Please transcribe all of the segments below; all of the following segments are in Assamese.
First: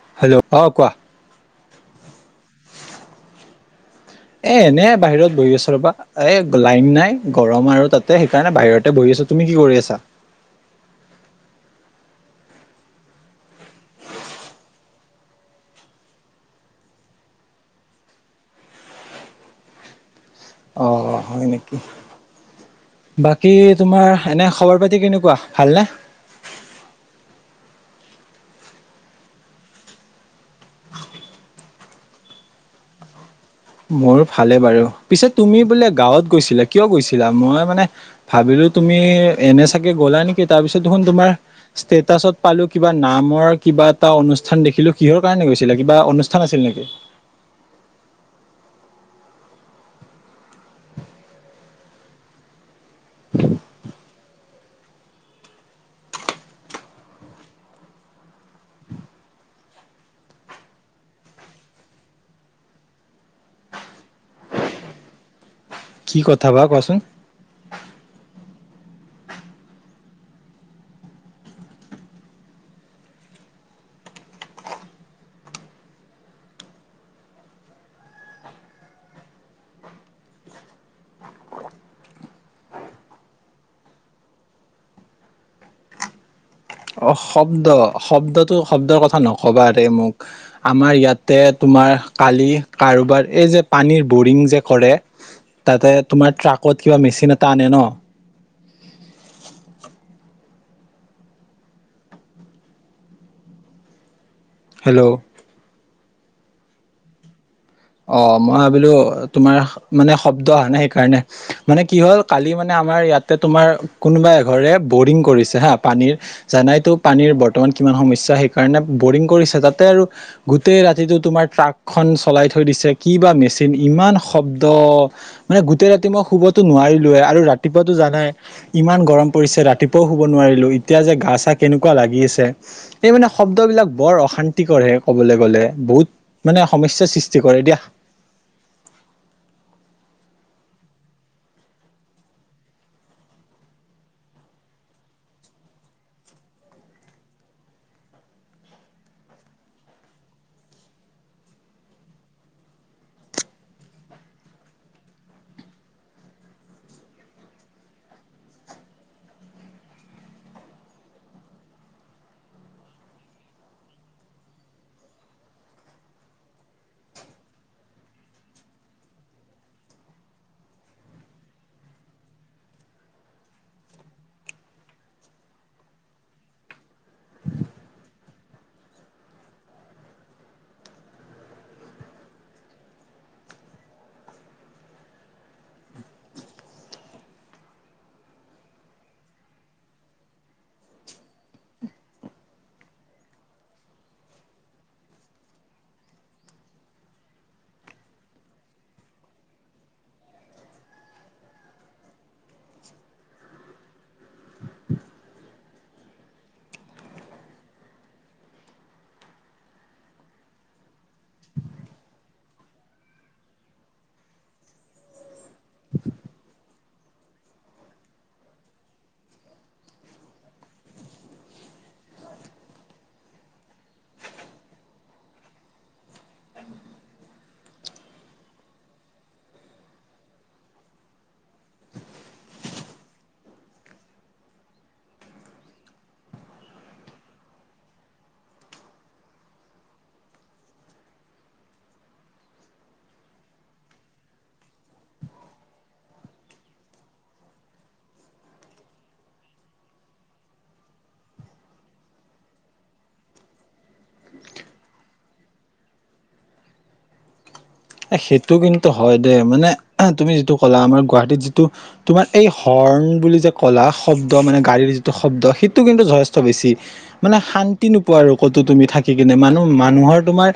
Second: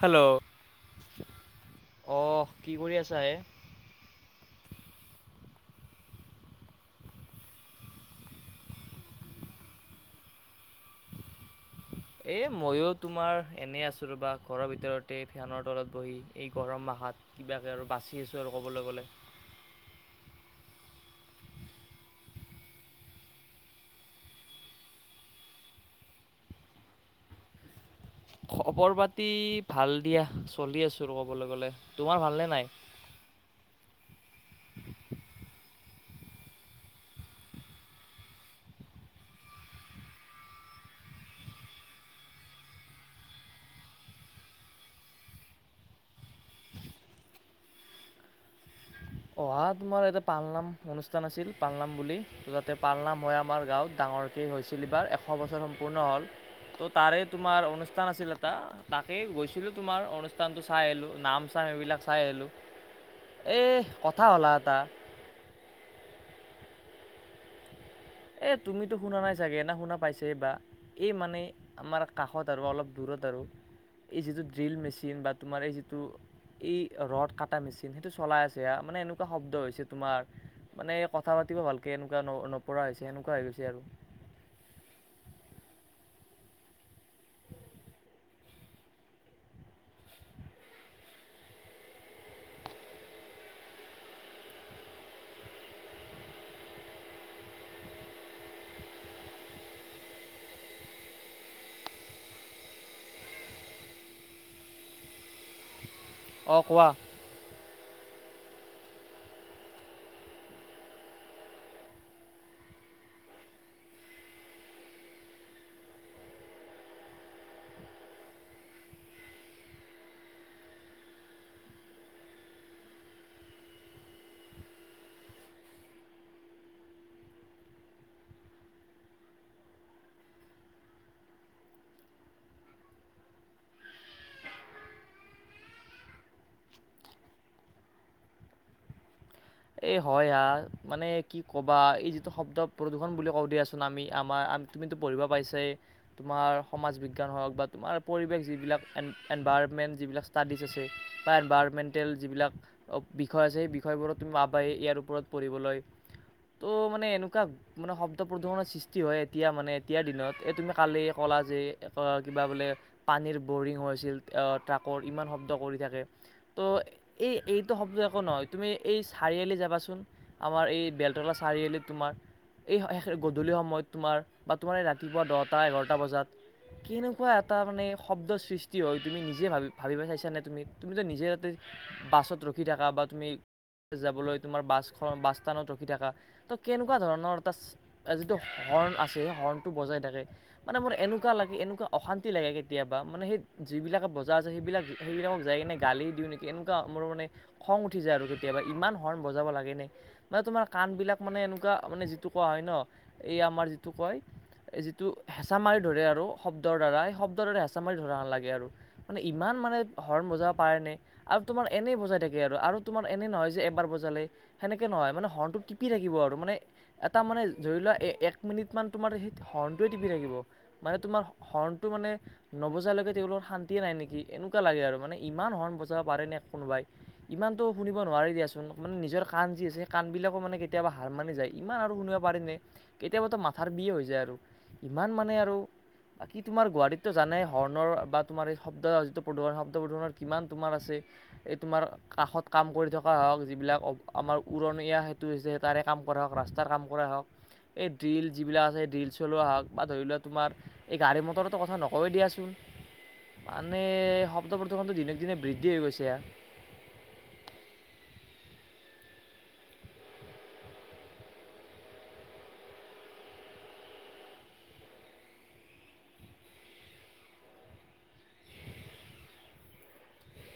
হেল্ল', অ কোৱা অ কি কৰি আছা হে? এ এনে বাহিৰত বহি আছো। ৰবা! এ লাইন নাই গৰম আৰু তাতে সেইকাৰণে বাহিৰতে বহি আছো, তুমি কি কৰি আছা? [inaudible] এ মইও তোমাৰ এনে আছো ৰবা ঘৰৰ ভিতৰতে ফেনৰ তলত বহি এই গৰম মাহ ভাত কিবাকে আৰু বাচি আছোঁ আৰু কবলৈ গলে। অ হয় নেকি? বাকী তোমাৰ এনে খবৰ পাতি কেনেকুৱা ভালনে? [inaudible] খবৰ পাতি ভাল দিয়া চলি আছো কবলৈ গলে তোমাৰ ভালনে নাই। [inaudible] মোৰ ভালে বাৰু। পিছে তুমি বোলে গাঁৱত গৈছিলা কিয় গৈছিলা মই মানে ভাবিল- তুমি এনে চাগে গলা নেকি তাৰপিছত দেখোন তোমাৰ ষ্টেটাচত পালো কিবা নামৰ কিবা এটা অনুষ্ঠান দেখিলো কিহৰ কাৰনে গৈছিলে কিবা অনুষ্ঠান আছিল নেকি? [inaudible] অহা তোমাৰ এটা পালনাম অনুষ্ঠান আছিল পালনাম বুলি তাতে পালনাম হয় আমাৰ গাঁওত ডাঙ- ডাঙৰকেই হৈছিল এইবাৰ এশ বছৰ সম্পূৰ্ণ হ'ল। ত' তাৰে তোমাৰ অনুষ্ঠান আছিল এটা তাকেই গৈছিলো তোমাৰ অনুষ্ঠান টো চাই আহিলো নাম চাম। সেইবিলাক চাই আহিলো এ কথা হ'লা তাৰ কি কথা বা কোৱাচোন? এ তুমিতো শুনা নাই চাগে ন শুনা পাইছে বা, এই মানে আমাৰ কাষত আৰু অলপ দূৰত আৰু এই যিটো ড্ৰিল মেচিন বা তোমাৰ এই যিটো এই ৰদ কাটা মেচিন সেইটো চলাই আছে হা মানে এনেকুৱা শব্দ হৈছে তোমাৰ মানে কথা পাতিব ভালকে এনেকুৱা ন নপৰা হৈছে এনেকুৱা হৈ গৈছে আৰু [inaudible] অ শব্দ শব্দটো শব্দৰ কথা নকবা দে মোক আমাৰ ইয়াতে তোমাৰ কালি কাৰোবাৰ এই যে পানীৰ বৰিং যে কৰে তাতে তোমাৰ ট্ৰাকত কিবা মেচিন এটা আনে ন? [unintelligible] হেল্ল'? অ কোৱা? অ মই ভাবিলো তোমাৰ মানে শব্দ অহা নাই সেইকাৰণে মানে কি হল কালি মানে আমাৰ ইয়াতে তোমাৰ কোনোবা এঘৰে বৰিং কৰিছে হা পানীৰ জানাইতো পানীৰ বৰ্তমান কি কিমান সমস্যা সেইকাৰণে বৰিং কৰিছে, তাতে আৰু গোটেই ৰাতিটো তোমাৰ ট্ৰাকখন চলাই থা থৈ দিছে কি বা মেচিন ইমান শব্দ মানে গোটেই ৰাতি মই শুবতো নোৱাৰিলোৱে আৰু ৰা ৰাতিপুৱাতো জানাই ইমান গৰম পৰিছে ৰাতিপুৱাও শুব নোৱাৰিলো এতিয়া যে গা চা কেনেকুৱা লাগি আছে? এই মানে শব্দবিলাক বৰ অশান্তি কৰেহে ক'বলৈ গলে বহুত মানে সমস্যা সৃষ টি কৰে দিয়া। এ হয় হা, মানে কি ক'বা এই যিটো শব্দ প্ৰদূষণ বুলি কওঁ দিয়াচোন আমি আমাৰ আ তুমিতো পঢ়িব পাইছাই, তোমাৰ সমাজ বিজ্ঞান হওক বা তোমাৰ পৰিৱেশ যিবিলাক এ এনভাৰ মেন যিবিলাক ষ্টাদিছ আছে বা এনভাৰমেণ্টেল যিবিলাক বিষয়ে আছে সেই বিষয়েবোৰত তুমি ৱা বা ইয়াৰ ওপৰত পঢ়িবলৈ ত' মানে এনেকুৱা মানে শব্দ প্ৰদূষনৰ সৃষ্টি হয় এতিয়া মানে এতিয়াৰ দিনত এ তুমি কালি ক লা যে কা কিবা বোলে পানীৰ বৰিং হৈ আছিল, আ ট্ৰাকৰ ইমান শব্দ কৰি থাকে ত' এই এইটো শব্দ একো নহয়। তুমি এই চাৰিআলি যাবাচোন, আমাৰ এই বেলতলা চাৰিআলিত তোমাৰ এই শে- শেষ গধূলি সময়ত তোমাৰ বা তোমাৰ এই ৰাতিপুৱা দহটা -এঘাৰটা বজাত কেনেকুৱা এটা মানে শব্দ সৃষ্টি হয় তুমি নিজে ভাবি ভাবিবা চাইছা নে তুমি তুমিতো নিজে তাতে বাছত ৰখি থাকা বা তুমি যাবলৈ তোমাৰ বাছখন বাছ ষ্টেণ্ডত ৰখি থাকা, ত' কেনেকুৱা ধৰণৰ এটা যিটো হৰ্ণ আছে সেই হৰ্ণটো বজাই থাকে মানে মোৰ এনেকুৱা লাগে এনেকুৱা অশান্তি লাগে কেতিয়াবা মানে সেই যিবিলাক বজায় আছে, সেইবিলাক সেইবিলাকক যাই কিনে গালি দিওঁ নেকি এনেকুৱা মোৰ মানে খং উঠি যায় আৰু কেতিয়াবা ইমান হৰ্ণ বজাব লাগে নে মানে তোমাৰ কাণ বিলাক মানে এনেকুৱা মানে যিটো কোৱা হয় ন এ আমাৰ যিটো কয়। যিটো হেঁচা মাৰি ধৰে আৰু শব্দৰ দ্বাৰা এই শব্দৰ দ্বাৰা হেঁচা মাৰি ধৰা লাগে আৰু মানে ইমান মানে হৰ্ণ বজাব পাৰে নে আৰু তোমাৰ এনে বজাই থাকে আৰু তোমাৰ এনেই নহয় যে একবাৰ বজালে সেনেকে নহয় মানে হৰ্ণটো টিপি থাকিব আৰু মানে এটা মানে ধৰি লোৱা। এ -এক মিনিটমান তোমাৰ হৰ্ণণ্টোৱে টিপি থাকিব, মানে তোমাৰ হৰ্ণটোৱে মানে নবজালৈ তেওঁলোকৰ শান্তিয়ে নাই নেকি এনেকুৱা লাগে আৰু মানে ইমান হৰ্ণ বজাব পাৰে নে কোনোবাই, ইমানটো শুনিব নোৱাৰি দিয়াচোন মানে নিজৰ কাণ যি আছে সেই কাণবিলাকো মানে কেতিয়াবা হাৰ মানি যায়, ইমান আৰু শুনিব পাৰি নে? কেতিয়াবাতো মাথাৰ বি হৈ যায় আৰু ইমান মানে আৰু বাকি তোমাৰ গুৱাহাটীতটো জানাই হৰ্ণৰ বা তোমাৰ এই শব্দ যিটো প্ৰদূষণ শব্দ প্ৰদূষণৰ কিমান তোমাৰ আছে এই তোমাৰ কাষত কাম কৰি থকা হওক, যিবিলাক অ আমাৰ উৰণীয়া সেতু হৈছে তাৰে কাম কৰাই হওক, ৰাস্তাৰ কাম কৰাই হওক এই ড্ৰিল যিবিলাক আছে এই ড্ৰিল চলোৱা হওক বা ধৰি লোৱা তোমাৰ এই গাড়ী মটৰতো কথা নকওয়েই দিয়াচোন। মানে শব্দ প্ৰদূষণ দিনক দিনে বৃদ্ধি হৈ গৈছে। সেইটো কিন্তু হয় দেই মানে তুমি যিটো ক'লা আমাৰ গুৱাহাটীত যিটো তোমাৰ এই হৰ্ণ হন বুলি যে কলা শব্দ মানে গাড়ীৰ যিটো শব্দ সেইটো কিন্তু জয়শটো বেছি মানে শান্তি নোপো আৰু ক'তো তুমি থাকি কিনে মানুহ মানুহৰ তোমাৰ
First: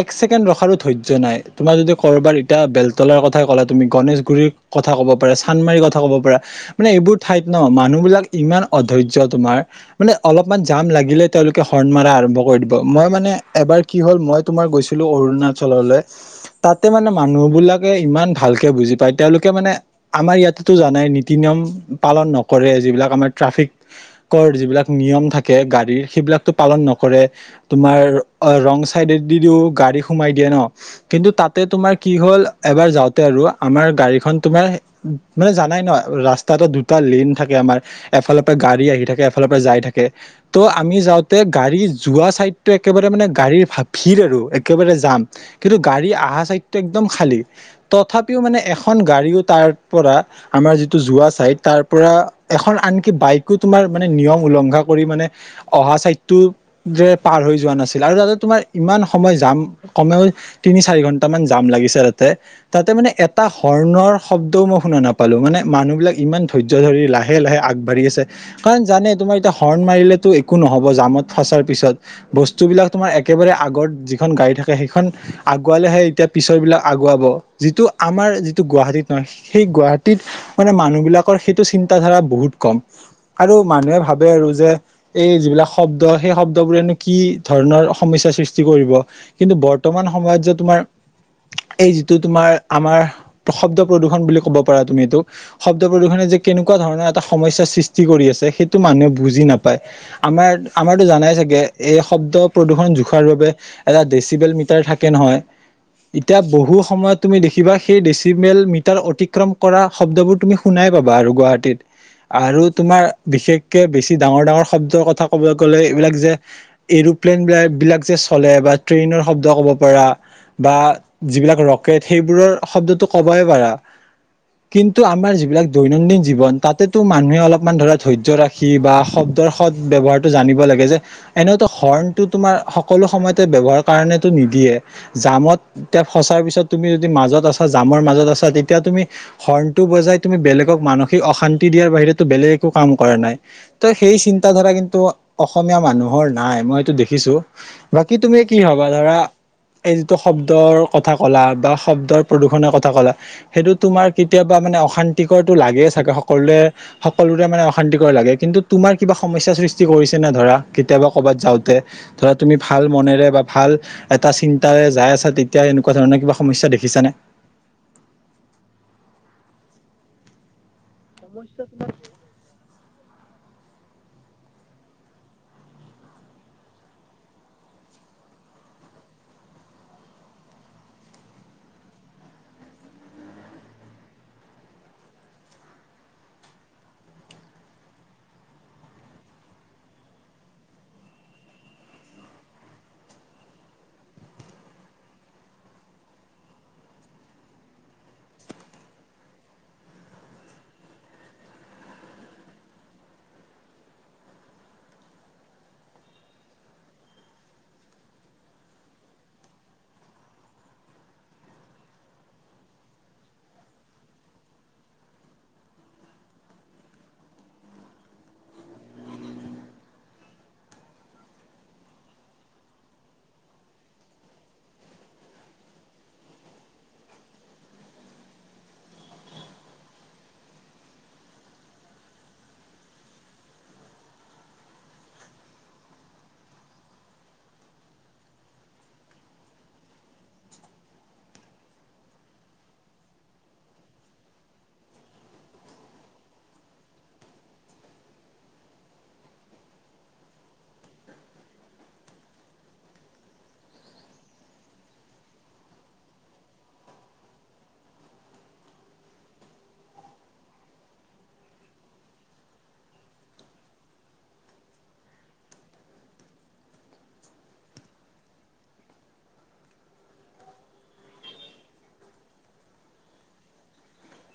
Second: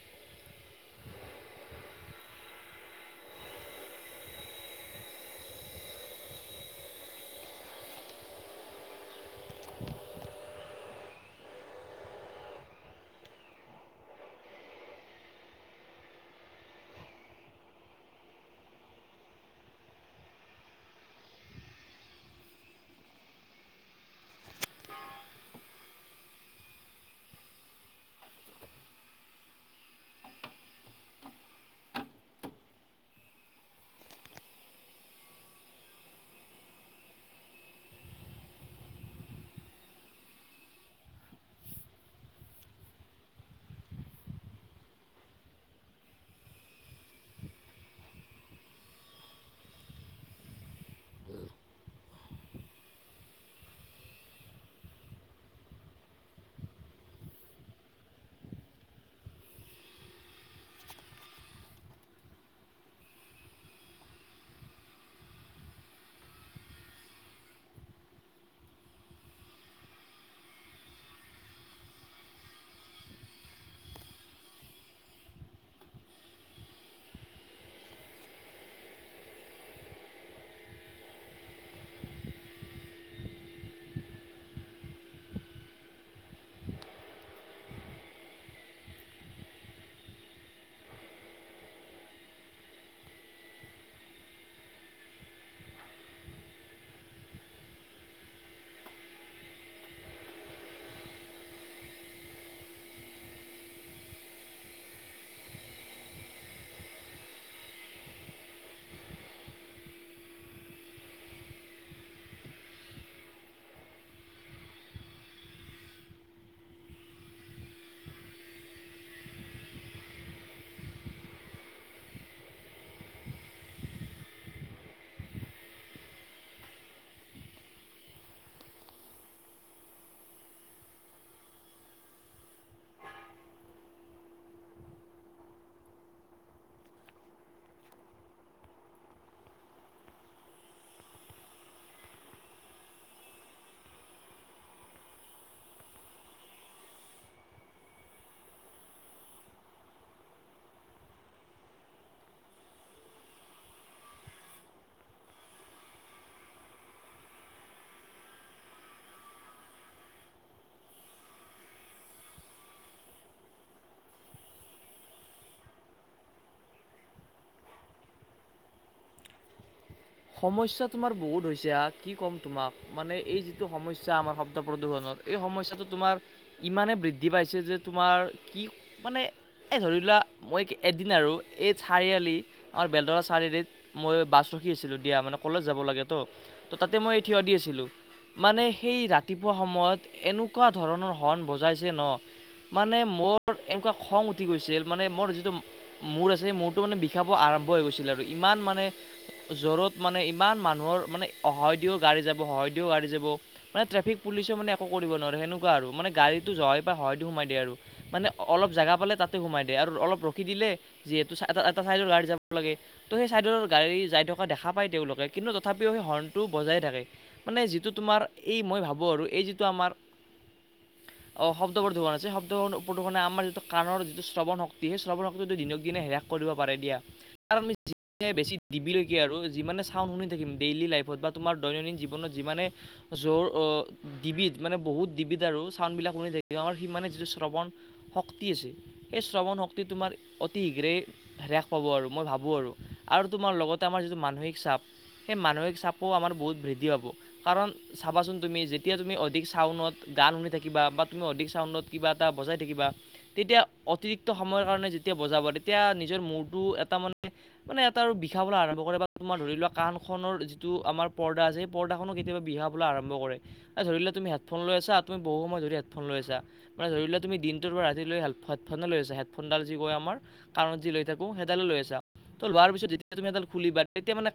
এক ছেকেণ্ড ৰখাৰো ধৈৰ্য্য নাই। তোমাৰ যদি ক'ৰবাৰ এতিয়া বেলতলাৰ কথা কলা তুমি গণেশগুৰিৰ কথা ক'ব পাৰা, চানমাৰীৰ কথা ক'ব পাৰা মানে এইবোৰ ঠাইত ন মানুহবিলাক ইমান অধৰ্য্য তোমাৰ মানে অলপমান জাম লাগিলে তেওঁলোকে হৰ্ণ মাৰা আৰম্ভ কৰি দিব। মই মানে এবাৰ কি হ'ল মই তোমাৰ গৈছিলো অৰুণাচললৈ তাতে মানে মানুহবিলাকে ইমান ভালকে বুজি পায়, তেওঁলোকে মানে আমাৰ ইয়াতেতো জানাই নীতি- নিয়ম উম পালন নকৰে, যিবিলাক আমাৰ ট্ৰাফিক কৰ যিবিলাক নিয়ম থাকে, গাড়ীৰ সেইবিলাকতো পালন নকৰে, তোমাৰ ৰং চাইডে দি দিও গাড়ী সোমাই দিয়ে ন কিন্তু তাত তে তোমাৰ কি হ'ল এবাৰ যাওঁতে আৰু আমাৰ গাড়ীখন তোমাৰ মানে জানাই ন ৰাস্তা দুটা লেণ্ড থাকে আমাৰ এটা ফালৰ পৰা গাড়ী থাকে এটা ফা পৰা যাই থাকে ত আমি যাওঁতে গাড়ী যোৱা ছাইডতটো একেবাৰে মানে গাড়ীৰ ভিৰ আৰু একেবাৰে যাম কিন্তু গাড়ী অহা টো একডম খালি, তথাপিও মানে এখন গাড়ীও তাৰ পৰা আমাৰ যিটো যোৱা চাইড তাৰ পৰা এখন আনকি বাইকো তোমাৰ মানে নিয়ম উলংঘা কৰি মানে অহা চাইডটো। যে পাৰ হৈ যোৱা নাছিল আৰু তাতে তোমাৰ ইমান সময় যাম কমেও তিনি চাৰি ঘন্টা। জাম লাগিছে তাতে তাতে মানে এটা হৰ্ণৰ শব্দও মই শুনা নাপালো মানে মানুহ বিলাক। ইমান ধৈৰ্য ধৰি লাহে লাহে আগবাঢ়ি আছে কাৰণ জানে তোমাৰ এতিয়া হৰ্ণ মাৰিলেতো একো নহব জামত। ফচাৰ পিছত বস্তুবিলাক তোমাৰ একেবাৰে আগত যিখন গাড়ী থাকে সেইখন আগুৱালেহে। এতিয়া পিছৰ বিলাক আগুৱাব যিটো আমাৰ যিটো গুৱাহাটীত নহয় সেই গুৱাহাটীত মানে মানুহ বিলাক। সেইটো চিন্তাধাৰা বহুত কম। আৰু মানুহে ভাবে আৰু যে এই যিবিলাক শব্দ সেই শব্দবোৰেনো কি ধৰণৰ সমস্যা। সৃষ্টি কৰিব কিন্তু বৰ্তমান সময়ত যে তোমাৰ [inaudible] এই যিটো তোমাৰ আমাৰ শব্দ প্ৰদূষণ বুলি ক'ব পাৰা তুমি এইটো শব্দ প্ৰদূষণে যে কে এনেকুৱা ধৰণৰ এটা সমস্যাৰ সৃষ্টি কৰি আছে সেইটো মানুহে বুজি নাপায় আমাৰ আমাৰতো জানাই চাগে। এই শব্দ প্ৰদূৰণ জোখাৰ বাবে এটা ডেচিবেল মিটাৰ থাকে নহয়। এতিয়া বহু সময়ত তুমি দেখিবা সেই ডেচিমেল মিটাৰ অতিক্ৰম কৰা শব্দবোৰ তুমি শুনাই পাবা আৰু গুৱাহাটীত। আৰু তোমাৰ বিশেষকে বেছি ডাঙৰ ডাঙৰ শব্দৰ কথা কবলৈ গ'লে এইবিলাক যে এৰু প্লেন বিলাক যে চলে বা ট্ৰেইনৰ শব্দ ক'ব পাৰা। বা যিবিলাক ৰকেট সেইবোৰৰ শব্দতটো ক'বই পাৰা। কিন্তু আমাৰ যিবিলাক দৈনন্দিন জীৱন তাতেতো মানুহে অলপমান ধৰা ধৈৰ্য্য ৰাখি বা শব্দ। সদ ব্যৱহাৰটো জানিব লাগে যে এনেতো হৰ্ণটো তোমাৰ সকলো সময়তে ব্যৱহাৰৰ কাৰণো। নিদিয়ে। জামত এতি ফচাৰ পিছত তুমি যদি মাজত আছা জামৰ মাজত আছা তেতিয়া তুমি হৰ্ণটো বজাই। তে তুমি বেলেগক মানসিক অশান্তি দিয়াৰ বাহিৰেতটো বেলেগ একো কাম কৰা নাই ত সেই চিন্ত ধাৰা কিন্তু। অসমীয়া মানুহৰ নাই মই এইটো দেখিছো বাকী তুমি কি ভাবা ধৰা। এই যিটো শব্দৰ কথা কলা বা শব্দৰ প্ৰদূৰ্ষণৰ কথা ক'লা সেইটো তোমাৰ কেতিয়াবা মা মানে অশান্তিকৰটো লাগে চাগে সকলোৰে সকলোৰে মানে অশান্তিকৰ লাগে কিন্তু তোমাৰ কিবা সমস্যা সৃষ্টি ধৰা কেতিয়াবা কৰবাত যাওঁতে ধ তুমি ভাল মনেৰে বা ভাল এটা‌ চিন তাৰে যাই আছা তেতিয়া এনেকুৱা ধৰণৰ কিবা সমস্যা দেখিছানে? সমস্যা তোমাৰ বহুত হৈছে আ কি ক'ম তোমাক। মানে এই যিটো সমস্যা আমাৰ শব্দ প্ৰদূষণৰ এই সমস্যাটো তোমাৰ ইমানে বৃদ্ধি পাইছে যে তোমাৰ কি মানে এই ধৰি লোৱা মই এদিন আৰু এই চাৰিআলি বেলতলা চাৰিআলিত মই বাছ ৰখি আছিলো। দিয়া মানে কলেজ যাব লাগে ত তাতে মই থিয় দি আছিলো। মানে সেই ৰাতিপুৱা সময়ত এনেকুৱা ধৰণৰ হৰ্ণ বজাইছে ন মানে মোৰ এনেকুৱা খং উঠি গৈছিল মানে মোৰ যিটো মূৰ আছে মূৰটো মানে বিষাব। আৰম্ভ হৈ গৈছিল আৰু ইমান মানে জৰত মানে ইমান মানুহৰ মানে অহায় দিও গাড়ী যাব সহায় দিও গাড়ী যাব মানে ট্ৰেফিক পুলিচে মানে। কৰিব নোৱাৰে সেনেুৱা আৰু মানে গাড়ীটো জহ হয়হতো সোমাই দিয়ে আৰু মান অল জাগা পালে তাতে সোমাই দিয়ে আৰু অলপ ৰখি দিলে যিহেতু এটা চাইডৰ গাড়ী যাব লাগে ত সেই চাইড গাড়ী যাই থকা দেখা। পায় তেওঁলোকে কিন্তু তথাপিও সেই হৰ্ণটো বজাই থাকে মানে যিটো তোমাৰ এই মই ভাবোঁ আৰু এই যিটো আমাৰ। [inaudible] অ শব্দ প্ৰদূষণ আছে শব্দ প্ৰদূষণে আমাৰ যিটো কাণৰ যিটো শ্ৰৱণ শক্তি সেই শ্ৰৱণ শক্তিটো দিনক দিনে হে কৰিব পাৰে দিয়া [unintelligible] বেছি দিবলৈকে আৰু যিমানে চাউণ্ড শুনি থাকিম ডেইলি লাইফত বা তোমাৰ দৈনন্দিন জীৱনত যিমানে যোৰ ডিবিধ মানে বহুত ডিবিদ আৰু চাউণ্ডবিলাক শুনি থাকি যিটো শ্ৰৱণ শক্তি আছে সেই শ্ৰৱণ শক্তি তোমাৰ অতি শীঘ্ৰেই হ্ৰাস পাব আৰু মই ভাবো আৰু আৰু তোমাৰ লগতে আমাৰ যিটো মানসিক হিচাপ। সেই মানসিক চাপো আমাৰ বহুত বৃদ্ধি পাব কাৰণ চাবাচোন তুমি যেতিয়া তুমি অধিক চাওনত গান শুনি থাকিবা বা তুমি অধিক চাউনত কিবা এটা বজাই থাকিবা তেতিয়া অতিৰিক্ত সময়ৰ কাৰণে যেতিয়া বজাব তেতিয়া নিজৰ মূৰটো এটা মানে মানে এটা আৰু বিষাব আৰম্ভ কৰে। তোমাৰ ধৰি লোৱা কাণ খনৰ যিটো আমাৰ পৰ্দা আছে পৰ্দাখনো কেতিয়াবা বিহাবলে আৰম্ভ কৰে ধৰি লোৱা তুমি হেডফোন লৈছা তুমি বহু সময় ধৰি হেডফোন লৈ আছা মানে ধৰি লোৱা তুমি দিনটো পৰা ৰাতি লৈ হেডফোন লৈ আছা হেডফোনডাল যি কয় আমাৰ কাৰণ যি লৈ থাকো সেইডালো লৈ আছা ত লোৱাৰ পিছত যেতিয়া তুমি এডাল খুলিবা তেতিয়া মানে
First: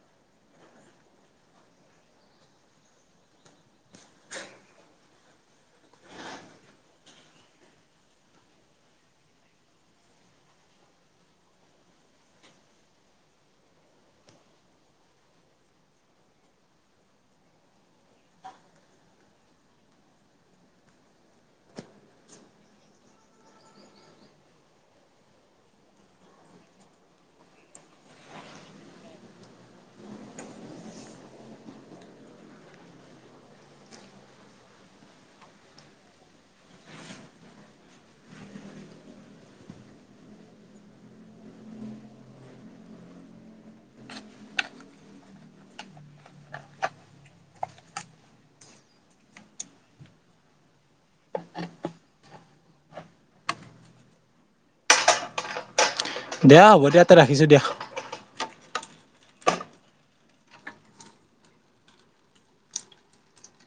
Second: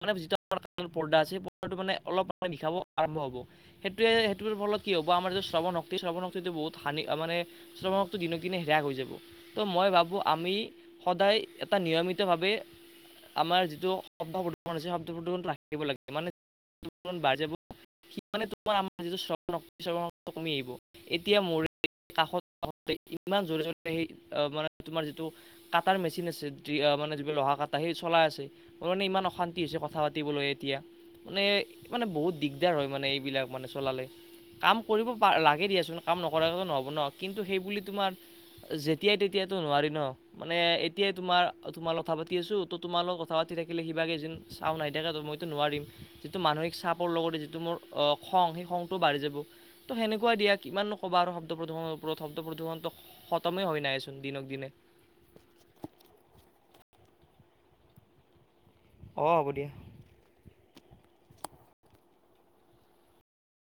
মানে যিটো আমাৰ পৰ্দা আছে পৰ্দাটো মানে অলপ সময় বিখাব আৰম্ভ হ'ব সেইটোৱ সেইটোৰ ফলত কি হ'ব আমাৰ যে শ্ৰৱণ শক্তি শ্ৰৱন শিটো বহুত হানি মানে শ্ৰৱন শক্তি দিনক দিনে হ্ৰাস হৈ যাব। ত' মই ভাবোঁ আমি সদায় এটা নিয়মিতভাৱে আমাৰ যিটো শব্দ প্ৰদূৰণছে শব্দ প্ৰদূষণ ৰাখিব লাগে মানে বাঢ যাব সি তোমাৰ আমাৰ যিটো শ্ৰৱণ শক্তি কমি আহিব এতিয়া মোৰ কাষত ইমান জোৰে জোৰে সেই মানে তোমাৰ যিটো কাটাৰ মেচিন আছে য মানে যিব লহা কাটা সেই চলাই আছে মোৰ মানে ইমান অশান্তি হৈছে কথা পাতিবলৈ এতিয়া মানে মানে বহুত দিগদাৰ হয় মানে এইবিলাক মানে চলালে কাম কৰিব লাগে দিয়াচোন কাম নকৰাকো নহ'ব ন কিন্তু সেই বুলি তোমাৰ যেতিয়া তেতিয়াটো নোৱাৰি ন মানে এতিয়াই তোমাৰ তোমাৰ কথা পাতি আছো ত তোমালোক কথা পাতি থাকিলে সিভাগে যেন ছাউণ্ড নাইথাকে মইতো নোৱাৰিম যিটো মানসিক চাপৰ লগতে যিটো মোৰ খং সেই খংটোও বাঢ়ি যাব তো সেনেকুৱাই দিয় কিমান ক'বা আৰু শব্দ প্ৰদূষণৰ ওপৰত শব্দ প্ৰদূষণটো খতমেই হয় নাহেচোন দিনক দিনে দেয়া হ'ব দেয়া ত ৰাখিছো দিয়া অঁ হ'ব দিয়া।